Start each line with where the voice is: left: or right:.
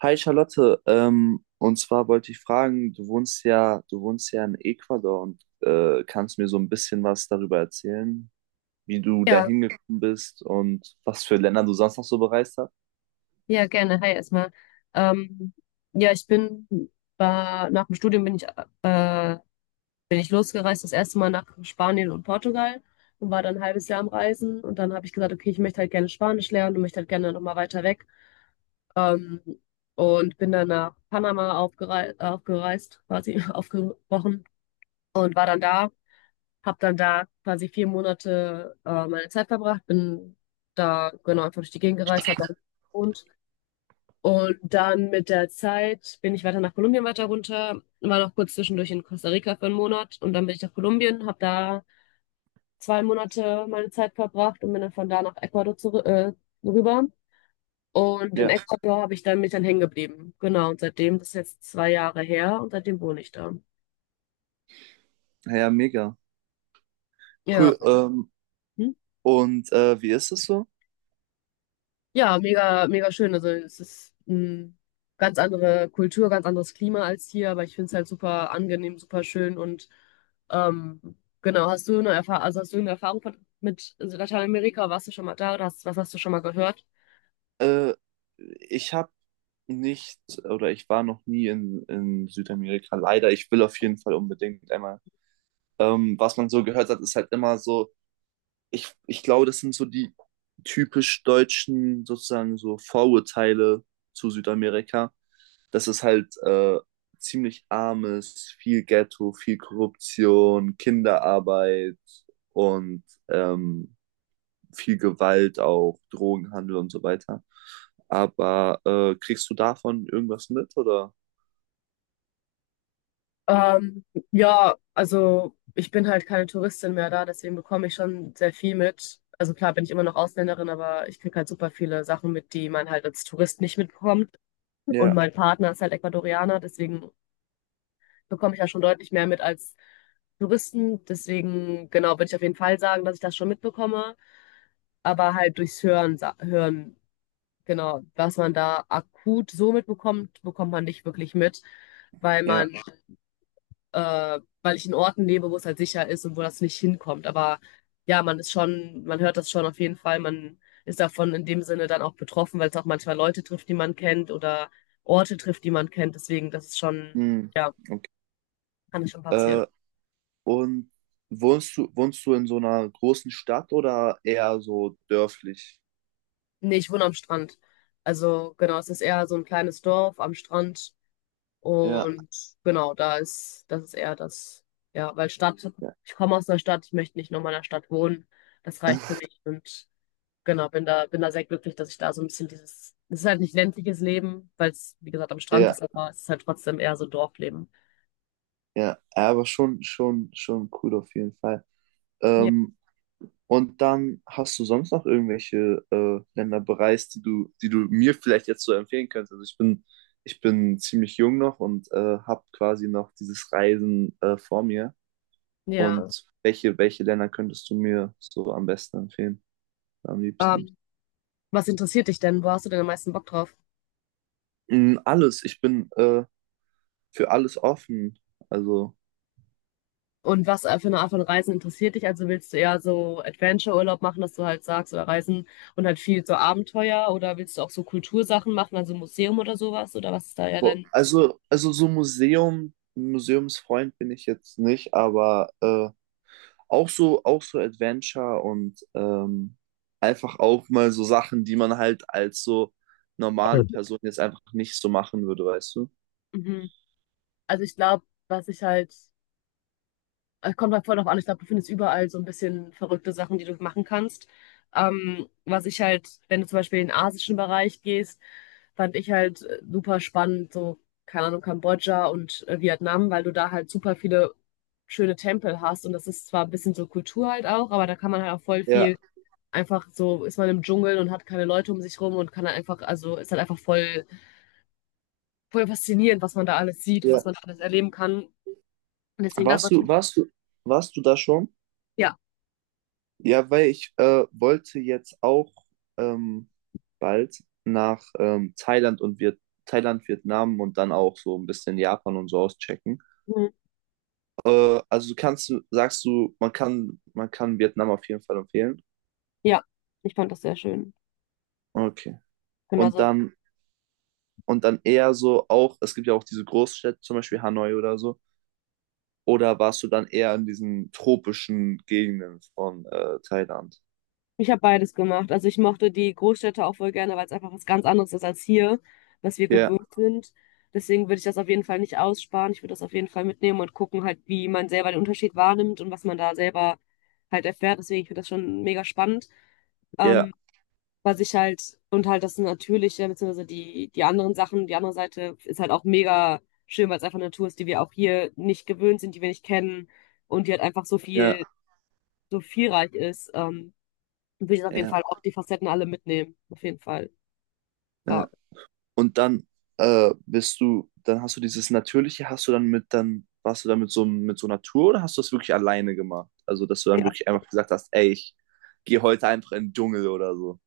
right: Hi Charlotte, und zwar wollte ich fragen, du wohnst ja in Ecuador und kannst mir so ein bisschen was darüber erzählen, wie du da
left: Ja,
right: hingekommen bist und was für Länder du sonst noch so bereist hast?
left: ja, gerne. Hi erstmal. Ähm, ja, nach dem Studium äh, bin ich losgereist, das erste Mal nach Spanien und Portugal und war dann ein halbes Jahr am Reisen und dann habe ich gesagt, okay, ich möchte halt gerne Spanisch lernen und möchte halt gerne nochmal weiter weg. Ähm, und bin dann nach Panama quasi aufgebrochen und war dann da, habe dann da quasi vier Monate meine Zeit verbracht, bin da genau einfach durch die Gegend gereist, habe da gewohnt. Und dann mit der Zeit bin ich weiter nach Kolumbien weiter runter, war noch kurz zwischendurch in Costa Rica für einen Monat und dann bin ich nach Kolumbien, habe da zwei Monate meine Zeit verbracht und bin dann von da nach Ecuador zurück, rüber. Und in
right: Ja,
left: Ecuador habe ich dann mich dann hängen geblieben. Genau, und seitdem, das ist jetzt zwei Jahre her und seitdem wohne ich da.
right: ja, mega.
left: Ja.
right: Cool. Ähm,
left: Hm?
right: und wie ist es so?
left: Ja, mega, mega schön. Also es ist eine ganz andere Kultur, ganz anderes Klima als hier, aber ich finde es halt super angenehm, super schön und ähm, genau, hast du eine Erfahrung, also hast du eine Erfahrung mit Lateinamerika? Warst du schon mal da oder was hast du schon mal gehört?
right: Äh, ich habe nicht, oder ich war noch nie in Südamerika, leider. Ich will auf jeden Fall unbedingt einmal. Was man so gehört hat, ist halt immer so, ich glaube, das sind so die typisch deutschen sozusagen so Vorurteile zu Südamerika, dass es halt ziemlich arm ist, viel Ghetto, viel Korruption, Kinderarbeit und viel Gewalt auch, Drogenhandel und so weiter. Aber kriegst du davon irgendwas mit oder?
left: Ähm, ja, also ich bin halt keine Touristin mehr da, deswegen bekomme ich schon sehr viel mit. Also klar bin ich immer noch Ausländerin, aber ich kriege halt super viele Sachen mit, die man halt als Tourist nicht mitbekommt. Und
right: Ja,
left: mein Partner ist halt Ecuadorianer, deswegen bekomme ich ja schon deutlich mehr mit als Touristen. Deswegen, genau, würde ich auf jeden Fall sagen, dass ich das schon mitbekomme. Aber halt durchs Hören, hören, genau, was man da akut so mitbekommt, bekommt man nicht wirklich mit, weil
right: ja.
left: man, weil ich in Orten lebe, wo es halt sicher ist und wo das nicht hinkommt. Aber ja, man hört das schon auf jeden Fall. Man ist davon in dem Sinne dann auch betroffen, weil es auch manchmal Leute trifft, die man kennt oder Orte trifft, die man kennt. Deswegen, das ist schon,
right: Hm,
left: ja,
right: okay.
left: kann es schon passieren.
right: Äh, Und wohnst du in so einer großen Stadt oder eher so dörflich?
left: Nee, ich wohne am Strand. Also genau, es ist eher so ein kleines Dorf am Strand
right: Ja,
left: und genau, das ist eher das, ja,
right: ja,
left: ich komme aus einer Stadt, ich möchte nicht nochmal in einer Stadt wohnen. Das reicht für mich und genau, bin da sehr glücklich, dass ich da so ein bisschen es ist halt nicht ländliches Leben, weil es, wie gesagt, am Strand
right: ja,
left: ist, aber es ist halt trotzdem eher so Dorfleben.
right: ja. Aber schon, schon, schon cool auf jeden Fall.
left: Ja.
right: Ähm, und dann hast du sonst noch irgendwelche Länder bereist, die du mir vielleicht jetzt so empfehlen könntest? Also ich bin ziemlich jung noch und habe quasi noch dieses Reisen vor mir.
left: Ja.
right: Und welche Länder könntest du mir so am besten empfehlen, am liebsten?
left: Ähm, Was interessiert dich denn? Wo hast du denn am meisten Bock drauf?
right: Alles. Ich bin für alles offen. Also,
left: Und was für eine Art von Reisen interessiert dich? Also willst du eher so Adventure-Urlaub machen, dass du halt sagst, oder Reisen und halt viel so Abenteuer? Oder willst du auch so Kultursachen machen, also Museum oder sowas? Oder was ist da eher
right: wo-
left: dein.
right: also, also so Museum, Museumsfreund bin ich jetzt nicht, aber auch so Adventure und einfach auch mal so Sachen, die man halt als so normale Person jetzt einfach nicht so machen würde, weißt du?
left: Mhm. Also ich glaube, was ich halt es kommt halt voll drauf an. Ich glaube, du findest überall so ein bisschen verrückte Sachen, die du machen kannst. Wenn du zum Beispiel in den asischen Bereich gehst, fand ich halt super spannend, so, keine Ahnung, Kambodscha und Vietnam, weil du da halt super viele schöne Tempel hast. Und das ist zwar ein bisschen so Kultur halt auch, aber da kann man halt auch voll
right: Ja,
left: viel einfach so, ist man im Dschungel und hat keine Leute um sich rum und kann halt einfach, also ist halt einfach voll, voll faszinierend, was man da alles sieht und was
right: ja.
left: man da alles erleben kann. Und deswegen das
right: Warst du,
left: natürlich,
right: warst du, warst du da schon?
left: ja.
right: Ja, weil ich wollte jetzt auch ähm, bald nach Thailand, Vietnam und dann auch so ein bisschen Japan und so auschecken. Also sagst du, man kann Vietnam auf jeden Fall empfehlen?
left: Ja, ich fand das sehr schön.
right: Okay.
left: Genau,
right: Und
left: also
right: dann, und dann eher so auch, es gibt ja auch diese Großstädte, zum Beispiel Hanoi oder so. Oder warst du dann eher in diesen tropischen Gegenden von Thailand?
left: ich habe beides gemacht. Also ich mochte die Großstädte auch voll gerne, weil es einfach was ganz anderes ist als hier, was wir
right: Ja,
left: gewohnt sind. Deswegen würde ich das auf jeden Fall nicht aussparen. Ich würde das auf jeden Fall mitnehmen und gucken halt, wie man selber den Unterschied wahrnimmt und was man da selber halt erfährt. Deswegen, ich finde das schon mega spannend.
right: ja,
left: Ähm, und halt das Natürliche, beziehungsweise die anderen Sachen, die andere Seite ist halt auch mega schön, weil es einfach eine Natur ist, die wir auch hier nicht gewöhnt sind, die wir nicht kennen und die halt einfach so viel
right: ja,
left: so vielreich ist, will ich auf jeden
right: ja,
left: Fall auch die Facetten alle mitnehmen. Auf jeden Fall. Ja.
right: ja. Und dann dann hast du dieses Natürliche, hast du dann mit, dann warst du dann mit so einer Tour oder hast du das wirklich alleine gemacht? Also, dass du dann
left: Ja.
right: wirklich einfach gesagt hast, ey, ich gehe heute einfach in den Dschungel oder so.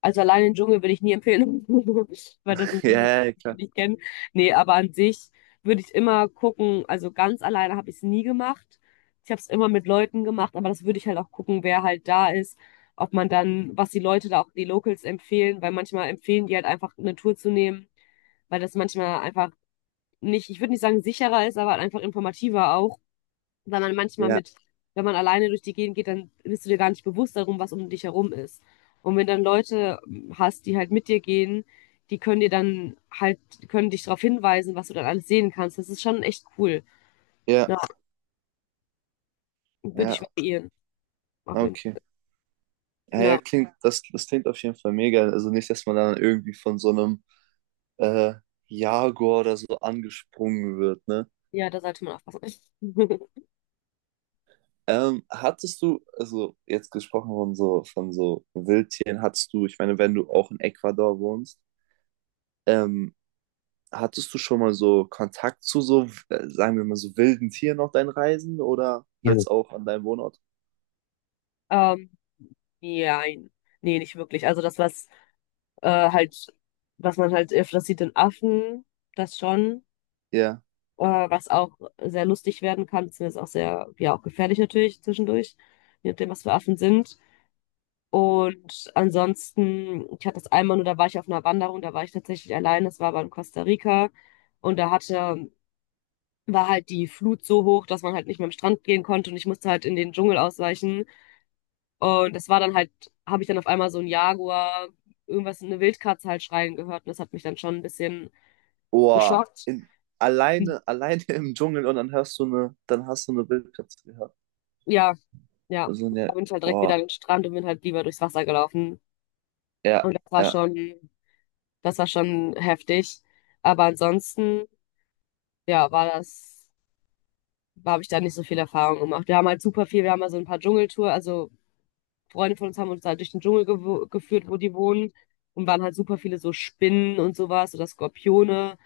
left: Also allein den Dschungel würde ich nie empfehlen, weil das ein Leben, das
right: Ja, ja,
left: ich
right: klar.
left: nicht kenne. Nee, aber an sich würde ich immer gucken, also ganz alleine habe ich es nie gemacht. Ich habe es immer mit Leuten gemacht, aber das würde ich halt auch gucken, wer halt da ist, ob man dann, was die Leute da auch, die Locals empfehlen, weil manchmal empfehlen die halt einfach eine Tour zu nehmen, weil das manchmal einfach nicht, ich würde nicht sagen sicherer ist, aber halt einfach informativer auch. Weil man manchmal
right: Ja,
left: mit, wenn man alleine durch die Gegend geht, dann bist du dir gar nicht bewusst darum, was um dich herum ist. Und wenn dann Leute hast, die halt mit dir gehen, die können dir dann halt, können dich darauf hinweisen, was du dann alles sehen kannst. Das ist schon echt cool.
right: ja,
left: Ja, würde ich
right: ja,
left: variieren, auf jeden
right: okay.
left: Fall.
right: Ja, ja,
left: Ja,
right: das klingt auf jeden Fall mega. Also nicht, dass man dann irgendwie von so einem äh, Jaguar oder so angesprungen wird, ne?
left: ja, da sollte man aufpassen.
right: Hattest du, also jetzt gesprochen von so, Wildtieren, hattest du, ich meine, wenn du auch in Ecuador wohnst, Ähm, hattest du schon mal so Kontakt zu so, sagen wir mal, so wilden Tieren auf deinen Reisen oder jetzt auch an deinem Wohnort?
left: Ähm, nein. Nee, nicht wirklich. Also das, was halt, was man halt öfters sieht in Affen, das schon.
right: Ja.
left: äh, was auch sehr lustig werden kann, beziehungsweise auch sehr, ja, auch gefährlich natürlich zwischendurch, je nachdem, was für Affen sind. Und ansonsten, ich hatte das einmal nur, da war ich auf einer Wanderung, da war ich tatsächlich allein, das war aber in Costa Rica und war halt die Flut so hoch, dass man halt nicht mehr am Strand gehen konnte und ich musste halt in den Dschungel ausweichen. Und das war dann halt, habe ich dann auf einmal so ein Jaguar, irgendwas, eine Wildkatze halt schreien gehört und das hat mich dann schon ein bisschen
right: Boah,
left: geschockt. Hm,
right: alleine, alleine im Dschungel und dann dann hast du eine Wildkatze gehört.
left: ja, ja,
right: Also
left: da
right: eine,
left: bin ich halt direkt wieder an
right: boah,
left: den Strand und bin halt lieber durchs Wasser gelaufen.
right: ja,
left: Und
right: ja,
left: das war schon heftig. Aber ansonsten, ja, habe ich da nicht so viel Erfahrung gemacht. Wir haben halt super viel, wir haben mal so ein paar Dschungeltour, also Freunde von uns haben uns halt durch den Dschungel geführt, wo die wohnen. Und waren halt super viele so Spinnen und sowas oder Skorpione,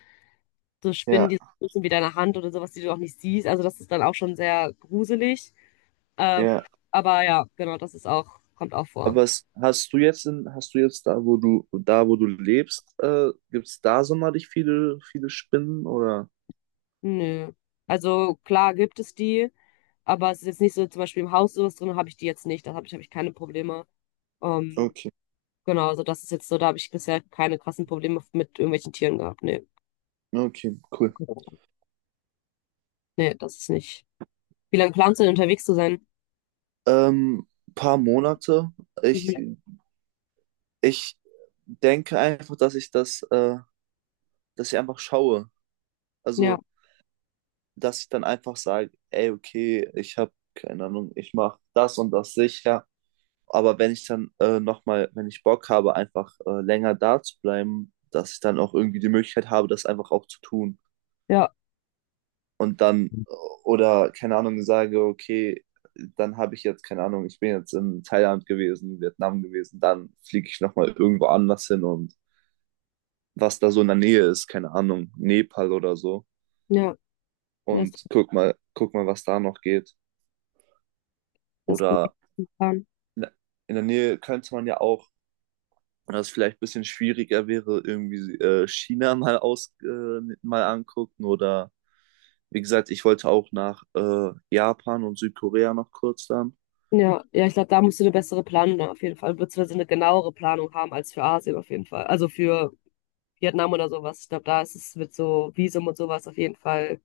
left: so Spinnen,
right: ja,
left: die so groß sind wie deine Hand oder sowas, die du auch nicht siehst. Also das ist dann auch schon sehr gruselig. Ähm,
right: ja.
left: aber ja, genau, das ist auch, kommt auch vor.
right: Aber hast du jetzt da, wo du lebst, gibt es da sonderlich viele, viele Spinnen oder?
left: Nö. Also klar gibt es die, aber es ist jetzt nicht so, zum Beispiel im Haus sowas drin habe ich die jetzt nicht. Da hab ich keine Probleme. Ähm,
right: Okay,
left: genau, also das ist jetzt so, da habe ich bisher keine krassen Probleme mit irgendwelchen Tieren gehabt. Nee.
right: okay, cool.
left: Nee, das ist nicht. Wie lange planst du denn unterwegs zu sein?
right: Ähm, paar Monate. Ich
left: Mhm.
right: Ich denke einfach, dass ich einfach schaue.
left: Ja,
right: Also, dass ich dann einfach sage, ey, okay, ich habe keine Ahnung, ich mache das und das sicher. Aber wenn ich dann nochmal, wenn ich Bock habe, einfach länger da zu bleiben, dass ich dann auch irgendwie die Möglichkeit habe, das einfach auch zu tun.
left: ja,
right: Und dann, oder keine Ahnung, sage, okay, dann habe ich jetzt, keine Ahnung, ich bin jetzt in Thailand gewesen, Vietnam gewesen, dann fliege ich nochmal irgendwo anders hin und was da so in der Nähe ist, keine Ahnung, Nepal oder so.
left: ja. Das,
right: Und guck mal, was da noch geht.
left: das ging
right: Oder
left: gut plan.
right: in der- in der Nähe könnte man ja auch, was vielleicht ein bisschen schwieriger wäre, irgendwie China mal angucken. Oder wie gesagt, ich wollte auch nach Japan und Südkorea noch kurz dann.
left: Ja, ja, ich glaube, da musst du eine bessere Planung ne, auf jeden Fall, beziehungsweise eine genauere Planung haben als für Asien auf jeden Fall. Also für Vietnam oder sowas. Ich glaube, da ist es mit so Visum und sowas auf jeden Fall.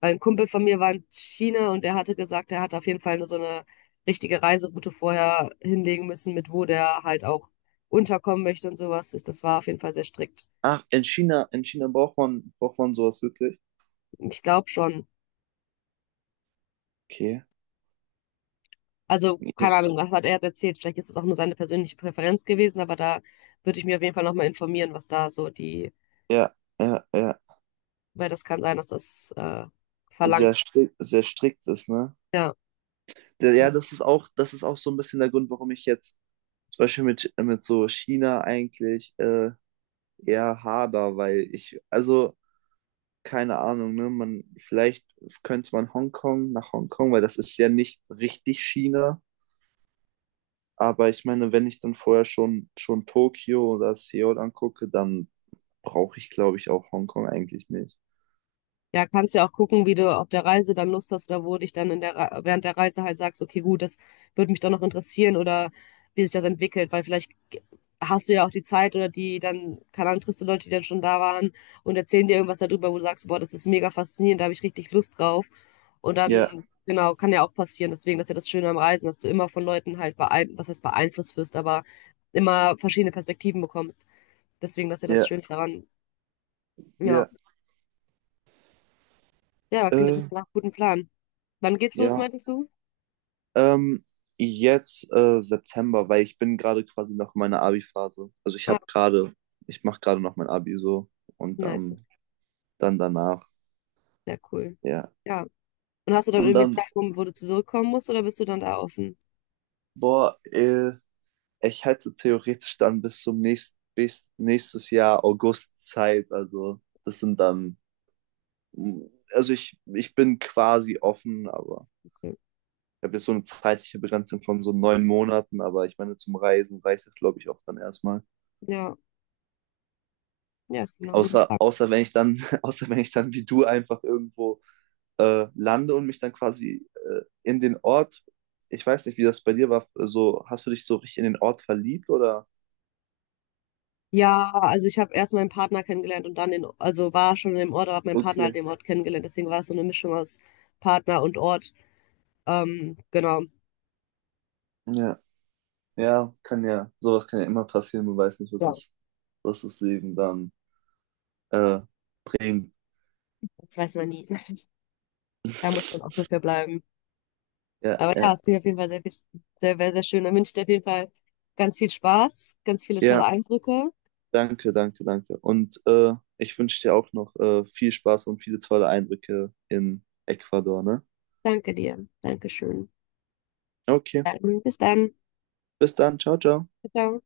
left: Weil ein Kumpel von mir war in China und der hatte gesagt, er hat auf jeden Fall so eine richtige Reiseroute vorher hinlegen müssen, mit wo der halt auch unterkommen möchte und sowas. Das war auf jeden Fall sehr strikt.
right: Ach, in China braucht man sowas wirklich?
left: Ich glaube schon.
right: Okay.
left: Also, keine
right: Ja,
left: Ahnung, was hat er erzählt? Vielleicht ist es auch nur seine persönliche Präferenz gewesen, aber da würde ich mir auf jeden Fall nochmal informieren, was da so die,
right: ja, ja, ja.
left: weil das kann sein, dass das verlangt.
right: Sehr strikt ist, ne?
left: Ja.
right: Ja, das ist auch so ein bisschen der Grund, warum ich jetzt zum Beispiel mit so China eigentlich eher hader, weil ich, also keine Ahnung, ne, man, vielleicht könnte man Hongkong nach Hongkong, weil das ist ja nicht richtig China, aber ich meine, wenn ich dann vorher schon Tokio oder Seoul angucke, dann brauche ich, glaube ich, auch Hongkong eigentlich nicht.
left: Ja, kannst ja auch gucken, wie du auf der Reise dann Lust hast oder wo dich dann während der Reise halt sagst, okay, gut, das würde mich doch noch interessieren oder wie sich das entwickelt, weil vielleicht hast du ja auch die Zeit oder die dann, keine Ahnung, triffst du Leute, die dann schon da waren und erzählen dir irgendwas darüber, wo du sagst, boah, das ist mega faszinierend, da habe ich richtig Lust drauf. Und
right: Ja,
left: dann, genau, kann ja auch passieren. Deswegen, das ist ja das Schöne am Reisen, dass du immer von Leuten halt was heißt beeinflusst wirst, aber immer verschiedene Perspektiven bekommst. Deswegen, das ist ja das
right: ja,
left: Schönste daran. Ja.
right: ja,
left: Ja, aber klingt auf
right: äh,
left: jeden Fall nach einem guten Plan. Wann geht's los,
right: ja.
left: meintest du?
right: Ähm, jetzt September, weil ich bin gerade quasi noch in meiner Abi-Phase. Also
left: Ah,
right: ich mache gerade noch mein Abi so und
left: nice.
right: dann, dann danach,
left: Sehr cool.
right: ja.
left: Ja. Und hast du dann
right: Und
left: irgendwie
right: dann,
left: einen Zeitraum, wo du zurückkommen musst, oder bist du dann da offen?
right: boah, ich hätte theoretisch dann bis nächstes Jahr August Zeit. Also das sind dann, mm, also ich bin quasi offen, aber
left: Okay.
right: ich habe jetzt so eine zeitliche Begrenzung von so 9 Monaten, aber ich meine, zum Reisen reicht das, glaube ich, auch dann erstmal.
left: Ja, ja, es klingt nach einem guten
right: Außer,
left: Plan.
right: außer wenn ich dann, außer wenn ich dann wie du einfach irgendwo lande und mich dann quasi in den Ort, ich weiß nicht, wie das bei dir war, so, hast du dich so richtig in den Ort verliebt oder?
left: Ja, also ich habe erst meinen Partner kennengelernt und dann also war schon im Ort, aber habe meinen Partner halt
right: Okay,
left: den Ort kennengelernt. Deswegen war es so eine Mischung aus Partner und Ort. Genau.
right: ja, ja, kann ja, sowas kann ja immer passieren, man weiß nicht,
left: Ja,
right: was das Leben dann äh, bringt.
left: das weiß man nie. Da muss man auch dafür bleiben.
right: Ja,
left: Aber ja,
right: ja,
left: es klingt auf jeden Fall sehr, sehr, sehr, sehr schön. Dann wünsche ich dir auf jeden Fall ganz viel Spaß, ganz viele tolle
right: ja,
left: Eindrücke.
right: danke, danke, danke. Und ich wünsche dir auch noch viel Spaß und viele tolle Eindrücke in Ecuador, ne?
left: Danke dir. Dankeschön.
right: Okay,
left: Dann, bis dann.
right: bis dann, ciao, ciao.
left: Ciao. Ciao.